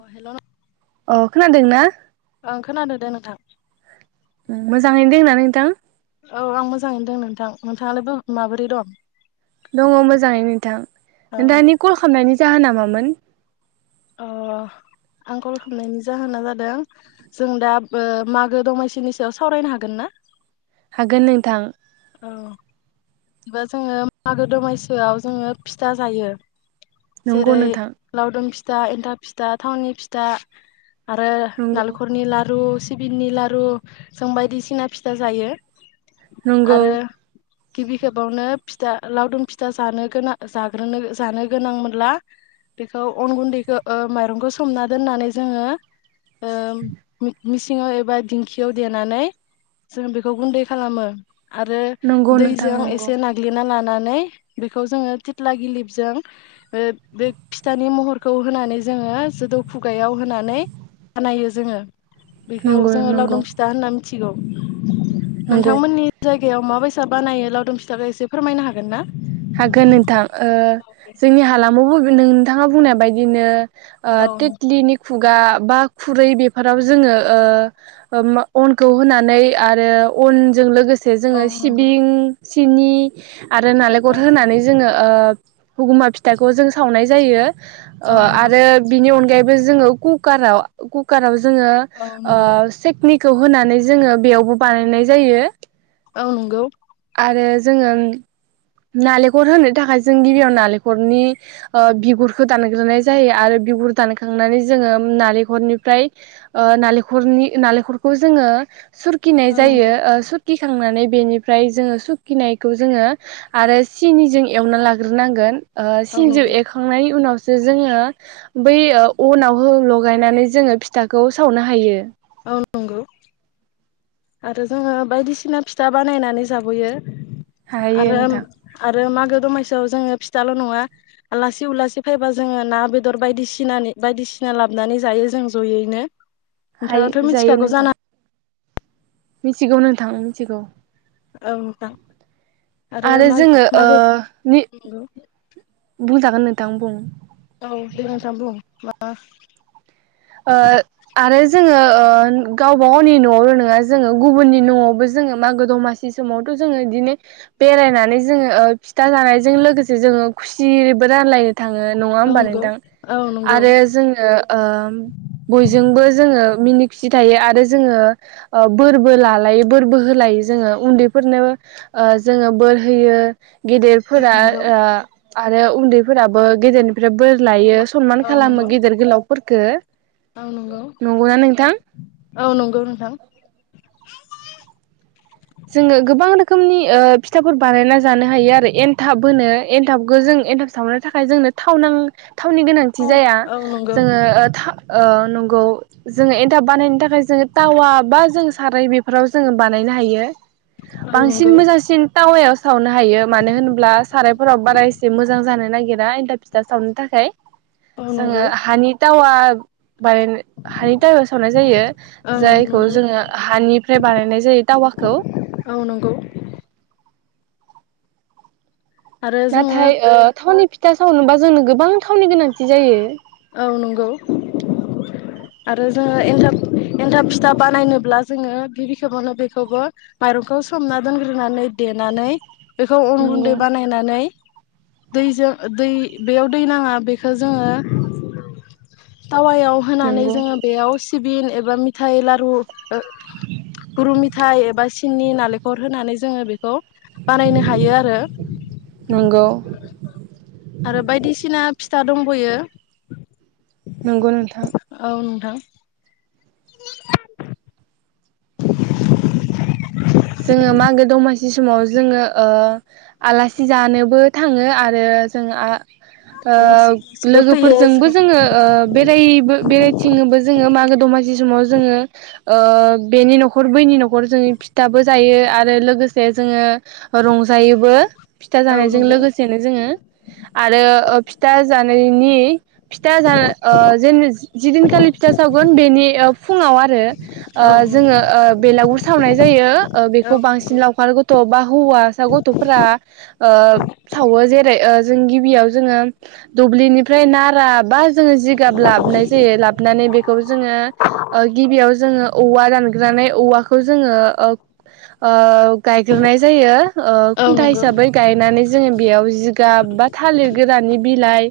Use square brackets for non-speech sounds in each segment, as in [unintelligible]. औ हेल' । खोनादों ना? ओं खोनादों दे नोंथां । ओं मोजाङैनो दंना नोंथां? औ आं मोजाङैनो दों नोंथां। नोंथाङालाय माबोरै दं? दङ मोजाङै नोंथां। ओ नोंथांनि कल खालामनायनि जाहोना मामोन? अ आं कल खालामनायनि जाहोना जादों जों दा ओ मागो दमासिनि सायाव सावरायनो हागोन ना? हागोन नोंथां। औ। बिदिबा जोङो मागो दमासिआव जोङो फिथा जायो। नंगौ जेरै नोंथां लावदुम फि फिथा, एन्थाब फिथा, थावनि फिथा आरो नंगौ नालेंखरनि लारु। सिबिननि लारु जों बायदिसिना फिसा जायो। नंगौ आरो । गिबि खेबावनो फिथा लावदुम फिथा जानो गोनां जाग्रोनो जानो गोनां मोनब्ला बेखौ अन गुन्दैखौ ओ माइरंखौ सोमना दोननानै जोङो ओ मिसिङाव एबा दिंखियाव देनानै जोंङ बेखौ गुन्दै खालामो । आरो नंगौ नोंथां दैजों नंगौ एसे नाग्लिना लाना नै बेखौ जोङो थिथ्ला गिलिपजों ओ बे फिथानि महरखौ होनानै जोङो जोदौ खुगायाव होनानै बानायो जोङो। बिखौ नंगौ जोङो नंगौ लावदुम फिथा होनना थिगौ। नंगौ नोंथांमोननि जाय [inaudible] फिथा बानायो लावदुम फिथाखौ एसे फोरमायनो हागोन ना? हागोन नोंथां। ओ जोंनि हालामावबो नों नोंथाङा बुंनाय बायदिनो औ तिटलिनि खुगा बा खुरै बेफोराव जोङो ओ अनखौ होनानै आरो अनजों लोगोसे औ जोङो नंगौ सिबिं सिनि आरो गुर औ होनानै जोङो ओ हुगुमा फिथाखौ जों सावनाय जायो। औ ओ नंगौ आरो बिनि अनगायैबो बे जोङो खुखाराव खुखाराव जोङो औ नंगौ ओ [unintelligible] खौ होनानै जोङो बेयावबो बानायनाय जायो। औ नोंगौ। आरो जोङो नालेखर होनो थाखाय जों गिबियाव नालेखरनि ओ बिगुरखौ दानग्रोनाय जायो आरो बिगुर दानखांनानै जोङो नालेखरनिफ्राय नालेखरनि नालेखरखौ जोङो सुरखिनाय औ जायो नंगौ ओ सुर खिखांनानै बेनि निफ्राय जोङो सुखिनायखौ जोङो आरो सिनिजों एवना लाग्रोनांगोन ओ औ सिनिजौ नंगौ एरखांनायनि उनाव जो जोङो बै अनाव हो लगायनानै जोङो फिथाखौ सावनो हायो। औ नंगौ आरो जोङो बायदिसिना फिथा बानायनानै जाबोयो। हायो आरो नोंथां आर रो मागो दमासियाव जोङो फिथाल' नङा आलासि उलासि फायबा जोङो ना बेदर बायदिसिनानि बायदिसिना लाबनानै जायो जों जयैनो। हायो नोंथाङाथ' जायो मिथिखागौ नोंथां जाना मिथिगौ नोंथां मिथिगौ। औ नोंथां आरो मागो जोङो ओ मागो नंगौ। ओ नोथांं बुं। औ दे नोंथां बुं [unintelligible] ओ आरो जोङो ओ गावबा गावनि न'आवल' नङा जोङो गुबुननि न'आवबो जोङो मागो दमासि समावथ' जोङो बिदिनो बेरायनानै जोङो ओ फिथा जानायजों लोगोसे जोङो खुसिबो रानलायो थाङो नङा औ होमबा नंगौ नोंथां औ नंगौ आरो जोङो ओ बयजोंबो जोङो मिनि खुसि थायो आरो जोङो ओ बोरबो लालायो बोरबो होलायो जोङो उन्दैफोरनो ओ जोङो बोर होयो। औ गेदेरफोरा नंगौ ओ आरो उन्दैफोराबो गेदेर निफ्राय बोर औ नंगौ लायो सनमान खालामो गेदेर गोलाव फोरखो औ नंगौ औ नंगौ नोंथां। जोङो गोबां रोखोमनि ओ फिथाफोर बानायना जानो हायो आरो। एनथाब होनो एनथाबखौ जों एनथाब सावनो थाखाय जोंनो थाव नां थावनि औ गोनांथि जाया नंगौ जोङो ओ थां ओ नंगौ जोङो एन्थाब बानायनो थाखाय जोङो तावा बा जों साराय बेफोराव जोङो बानायनो हायो। औ नंगौ बांसिन मोजांसिन तावायाव सावनो हायो मानो होनोब्ला सारायफोराव बारा एसे मोजां जानो नागिरा एन्थाब फिथा सावनो थाखाय। औ नंगौ जोङो हानि तावा बानायनो हानि तावायाव सावनाय जायो औ जायखौ नंगौ जोङो हानिफ्राय बानायनाय जायो तावाखौ। औ नंगौ। आरो जोङो नाथाय ओ थावनि फि फिथा सावनोबा जोंनो गोबां थावनि गोनांथि जायो। औ नंगौ आरो जोङो एन्थाब एन्थाब फिथा बानायनोब्ला जोङो गिबि खेबावनो बेखौबो माइरंखौ सोमना दोनग्रोनानै देनानै बेखौ अन नंगौ गुन्दै बानायनानै दैजों दै बेयाव दै नाङा बेखो जोङो तावायाव होनानै नंगौ। जोङो बेयाव सि बिं एबा मिथाइ लारु ओ गुरु मिथाइ एबा सि सिनि नालेंखर होनानै जोङो बेखौ बानायनो हायो आरो। नंगौ आरो बायदिसिना फिथा दंबैयो। नंगौ नोंथां। [unintelligible] [inaudible] जोङो मागो दमासि समाव जोङो ओ आलासि जानोबो थाङो आरो जों आ ओ आलासि उलासिबो फैयो लोगोफोरजोंबो जों जोङो ओ बेरायबो बेरायथिङोबो जोङो मागो-दमासि समाव जोङो। ओ बेनि न'खर बैनि न'खर जोंनि थाबो जायो आरो लोगोसे जोङो रंजायोबो फिथा औ जानायजों नंगौ लोगोसेनो जोङो। आरो ओ फिथा जानायनि फिथा जेना ओ जिनि जिदिनखालि फिथा सावगोन बेनि फुङाव आरो औ ओ नंगौ जोङो ओ बेलागुर सावनाय जायो। ओ औ बेखौ बांसिन नंगौ लावखार गथ' गथ' बा हौवासा गथ'फोरा ओ सावो जेरै ओ जों गिबियाव जोङो दुब्लिनिफ्राय नारा बा जोङो जिगाब लाबनाय जायो। लाबोननानै बेखौ जोङो ओ गिबियाव जोङो औवा दानग्रानै औवाखौ जोङो' ओग ओ गायग्रोनाय जायो। ओ औ खुन्था नंगौ हिसाबै गायनानै जोङो बेयाव जिगाब बा थालिर गोरानि बिलाइ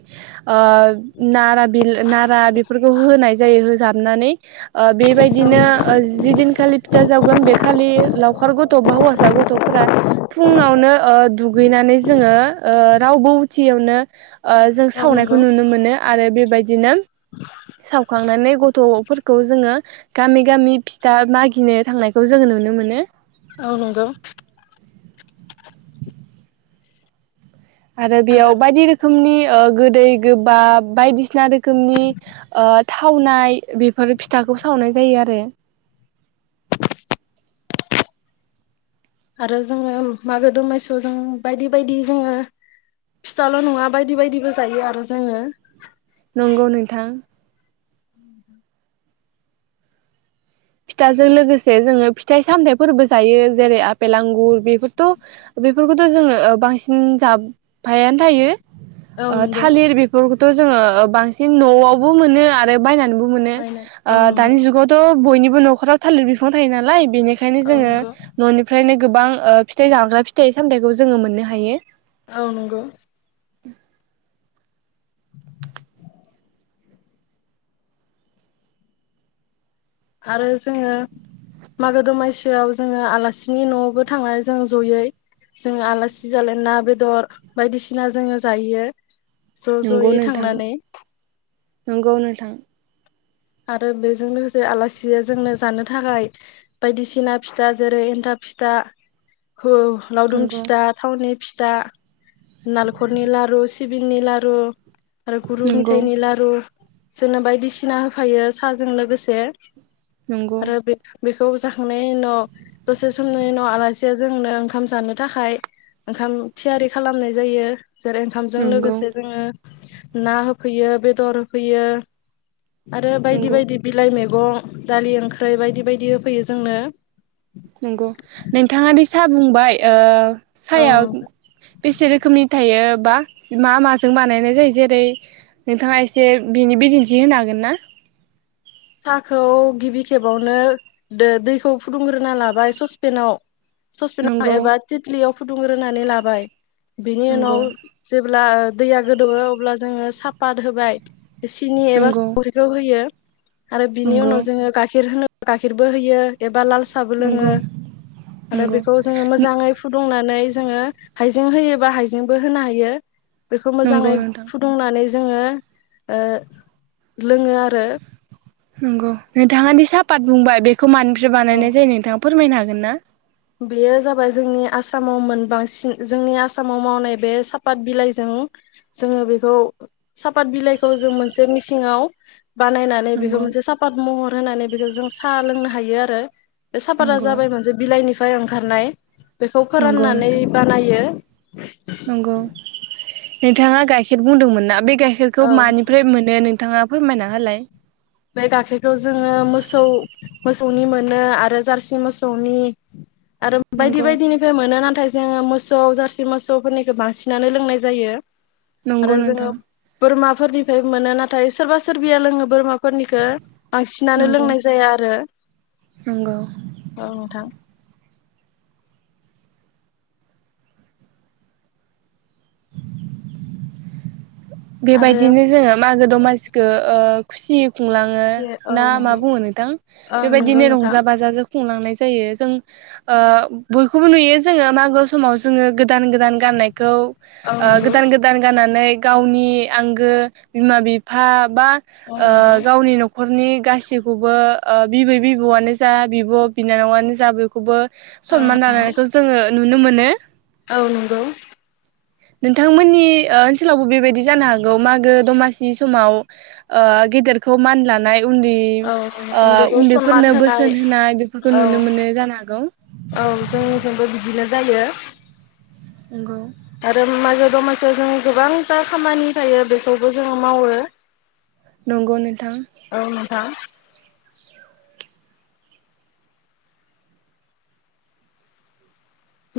ओ नारा बिल नारा बेफोरखौ होनाय जायो होजाब हाबनानै ओ बेबायदिनो ओ जिदिनखालि फिथा जावगोन बेखालि खालि लावखार गथ' बा हौवासा गथ'फोरा फुङावनो ओ दुगैनानै जोङो ओ रावबो उथियावनो ओ जों औ सावनायखौ नंगौ नुनो मोनो आरो बेबायदि दिनोम सावखांनानै गथ' फोरखौ जोङो गामि गामि फिथा मागिनो थांनायखौ खौ जोङो नुनो मोनो। औ नंगौ। आरो बेयाव बायदि रोखोमनि ओ गोदै गोबाब बायदिसिना रोखोमनि ओ थावनाय बेफोर फिथाखौ सावनाय जायो आरो। आरो जोङो मागो दमासिआव जों बायदि बायदि जोङो फिथाल' नङा बायदि बायदिबो जायो आरो जोङो। नंगौ नोंथां। फिथाजों लोगोसे जोंङो फिथाइ सामथायाइफोरबो जायो। जेरै आपेल, आंगुर बेफोरथ' बेफोरखौथ' जोङो बांसिन जाबफायानो थायो। औ ओ नंगौ थालिर बेफोर थ' जोङो बांसिन न'आवबो मोनो आरो बायनानै- न मोनो बायना औ नंगौ दानि जुगावथ' बयनिबो न'खराव थालिर बिफां थायो नालाय- बेनिखायनो औ जोङो नंगौ न'निफ्रायनो- गोबां ओ फिथाइ जाग्रा फिथाइ सामथाइखौ जोङो मोननो हायो। औ नंगौ। ए आरो जोङो मागो दमासियाव जोङो आलासिनि न'आवबो थांनानै जों जयै, जोङो आलासि जालायना ना बेदर बायदिसिना जोङो जायैयो। ज' नंगौ ज'यै नोंथां थांनानै। नंगौ नोंथां। आरो बेजों लोगोसे आलासिया जोंनो जानो थाखाय, बायदिसिना फिथा जेरै एन्थाब फिथा- हो लावदुम नंगौ फिथा थावनि फिथा। दा नालखरनि लारु सिबिंनि लारु- आरो गुर नंगौ मिथाइ निलारु। जोंनो बायदिसिना होफायो साहाजों लोगोसे। नंगौ आरो बेखौ बेखौ जाखांनायनि उनाव दसे समनि उनाव आलासिया जोंनो ओंखाम जानो थाखाय, ओंखाम थियारि खालामनाय जायो। जेरै ओंखामजों नंगौ लोगोसे जोङो। ना होफैयो बेदर होफैयो। आरो बायदि- नंगौ बायदि बिलाइ मैगं मैगं दालि ओंख्रै बायदि -बायदि होफैयो जोंनो। नंगौ। नोंथाङा दि साहा बुंबाय ओ औ साया। बेसे रोखोमनि थायो? बा मा माजों बानायनाय जायो जेरै नोंथाङा एसे बिनि बिदिन्थि होनो हागोन ना? साहाखौ गिबि खेबावनो, दैखौ फुदुंग्रोना लाबाय ससपेनाव। ससपिन नंगौ एबा तितलि फुदुंग्रोनानै लाबाय। बेनि नंगौ उनाव जेब्ला दैया गोदौवो अब्ला जोङो सापात होबाय। सिनि एबा नंगौ संख्रिखौ होयो। आरो बिनि नंगौ उनाव जोङो गाइखेर होनो गाइखिरबो होयो एबा लाल सा साबो लोङो। नंगौ आरो नंगौ बेखौ जोङो मोजाङै फुदुंनानै जोङो हाइजें होयोबा हाइजेंबो होनो हायो। बेखौ नंगौ मोजाङै नोंथां फुदुंनानै जोङो ओ लोङो आरो नंगौ नोंथाङादि सापाट बुंबाय बे खौ मानिफ्राय औ बानायनाय जायो नोंथां? फोरमायनो हागोन ना? बेयो जाबाय जोंनि आसामाव मोनबांसिन जोंनि आसामाव मावनाय बे सापात बिलाइजों जोङो बेखौ सापात बिलाइखौ जों मोनसे मिचिंङाव बानायनानै बेखौ नंगौ मोनसे साफात महर होनानै बेखौ जों साह लोंनो हा हायो आरो बे सापादा नंगौ जाबाय मोनसे बिलाइनि फाय ओंखारनाय बेखौ नंगौ फोराननानै नोंथां बानायो। [inaudible] नंगौ नोंथाङा गाइखेर बुंदोंमोन ना बे गाइखेरखौ औ मानिफ्राय मोनो नों नोंथाङा फोरमायना हालाय? बे गाखेरखौ जोङो मोसौ मोसौनि मोनो आरो जारसि मोसौनि आरो बायदि नंगौ बायदिनिफ्राय मोनो नाथाय जोङो मो सौ जारसि मोसौफोरनिखो बांसिनानो लोंनाय जायो। नंगौ आरो जोङो नोंथां बोरमा फोरनिफ्राय मोनो नाथाय सोरबा सोरबिया लोङो बोरमा फोरनिखौ बांसिनानो नंगौ लोंनाय जाया आरो नंगौ औ नोंथां। आरो बेबायदिनो जोङो मागो दमासिखो ओ खुसि खुंलाङो फिसियो औ ना मा नंगौ बुङो नोंथां औ नंगौ बेबायदिनो नोंथां रंजा बाजाजो खुंलांनाय जायो जों ओ बखौबो नुयो जोंङो मागो समाव जों गोदान गोदान गाननायखौ औ ओ नंगौ गोदान गोदान गाननानै गावनि आंगो बिमा बिफा बा औ ओ नंगौ गावनि नख न'खरनि गासिखौबो बिबै बिबौआनो जा बिब' बिनानावानो जा बयखौबो औ सनमान लालायनायखौ जोङो नुनो मोनो। औ नंगौ नोंथांमोननि ओ ओनसोलावबो बेबायदि जानो हागौ मागो दमासि समाव गेदेरखौ मान लानाय उन्दै औ उन्दैखौ उन्दैफोरनो सनमान बोसोन होनाय बेफोरखौ औ नुनो मोनो जानो हागौ औ जोंनिजोंबो बिदिनो जायो नंगौ आरो मा दमासियाव जों गोबांथा खामानि थायो बेखौबो जोङो मावो नंगौ नोंथां हा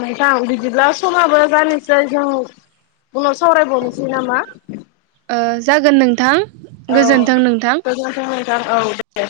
नोंथां बिदिब्ला समाबो जानोसै जों उनाव सावरायबावनोसै नामा ओ जागोन नोंथां औ गोजोन्थों नोंथां गोजोनथों औ दे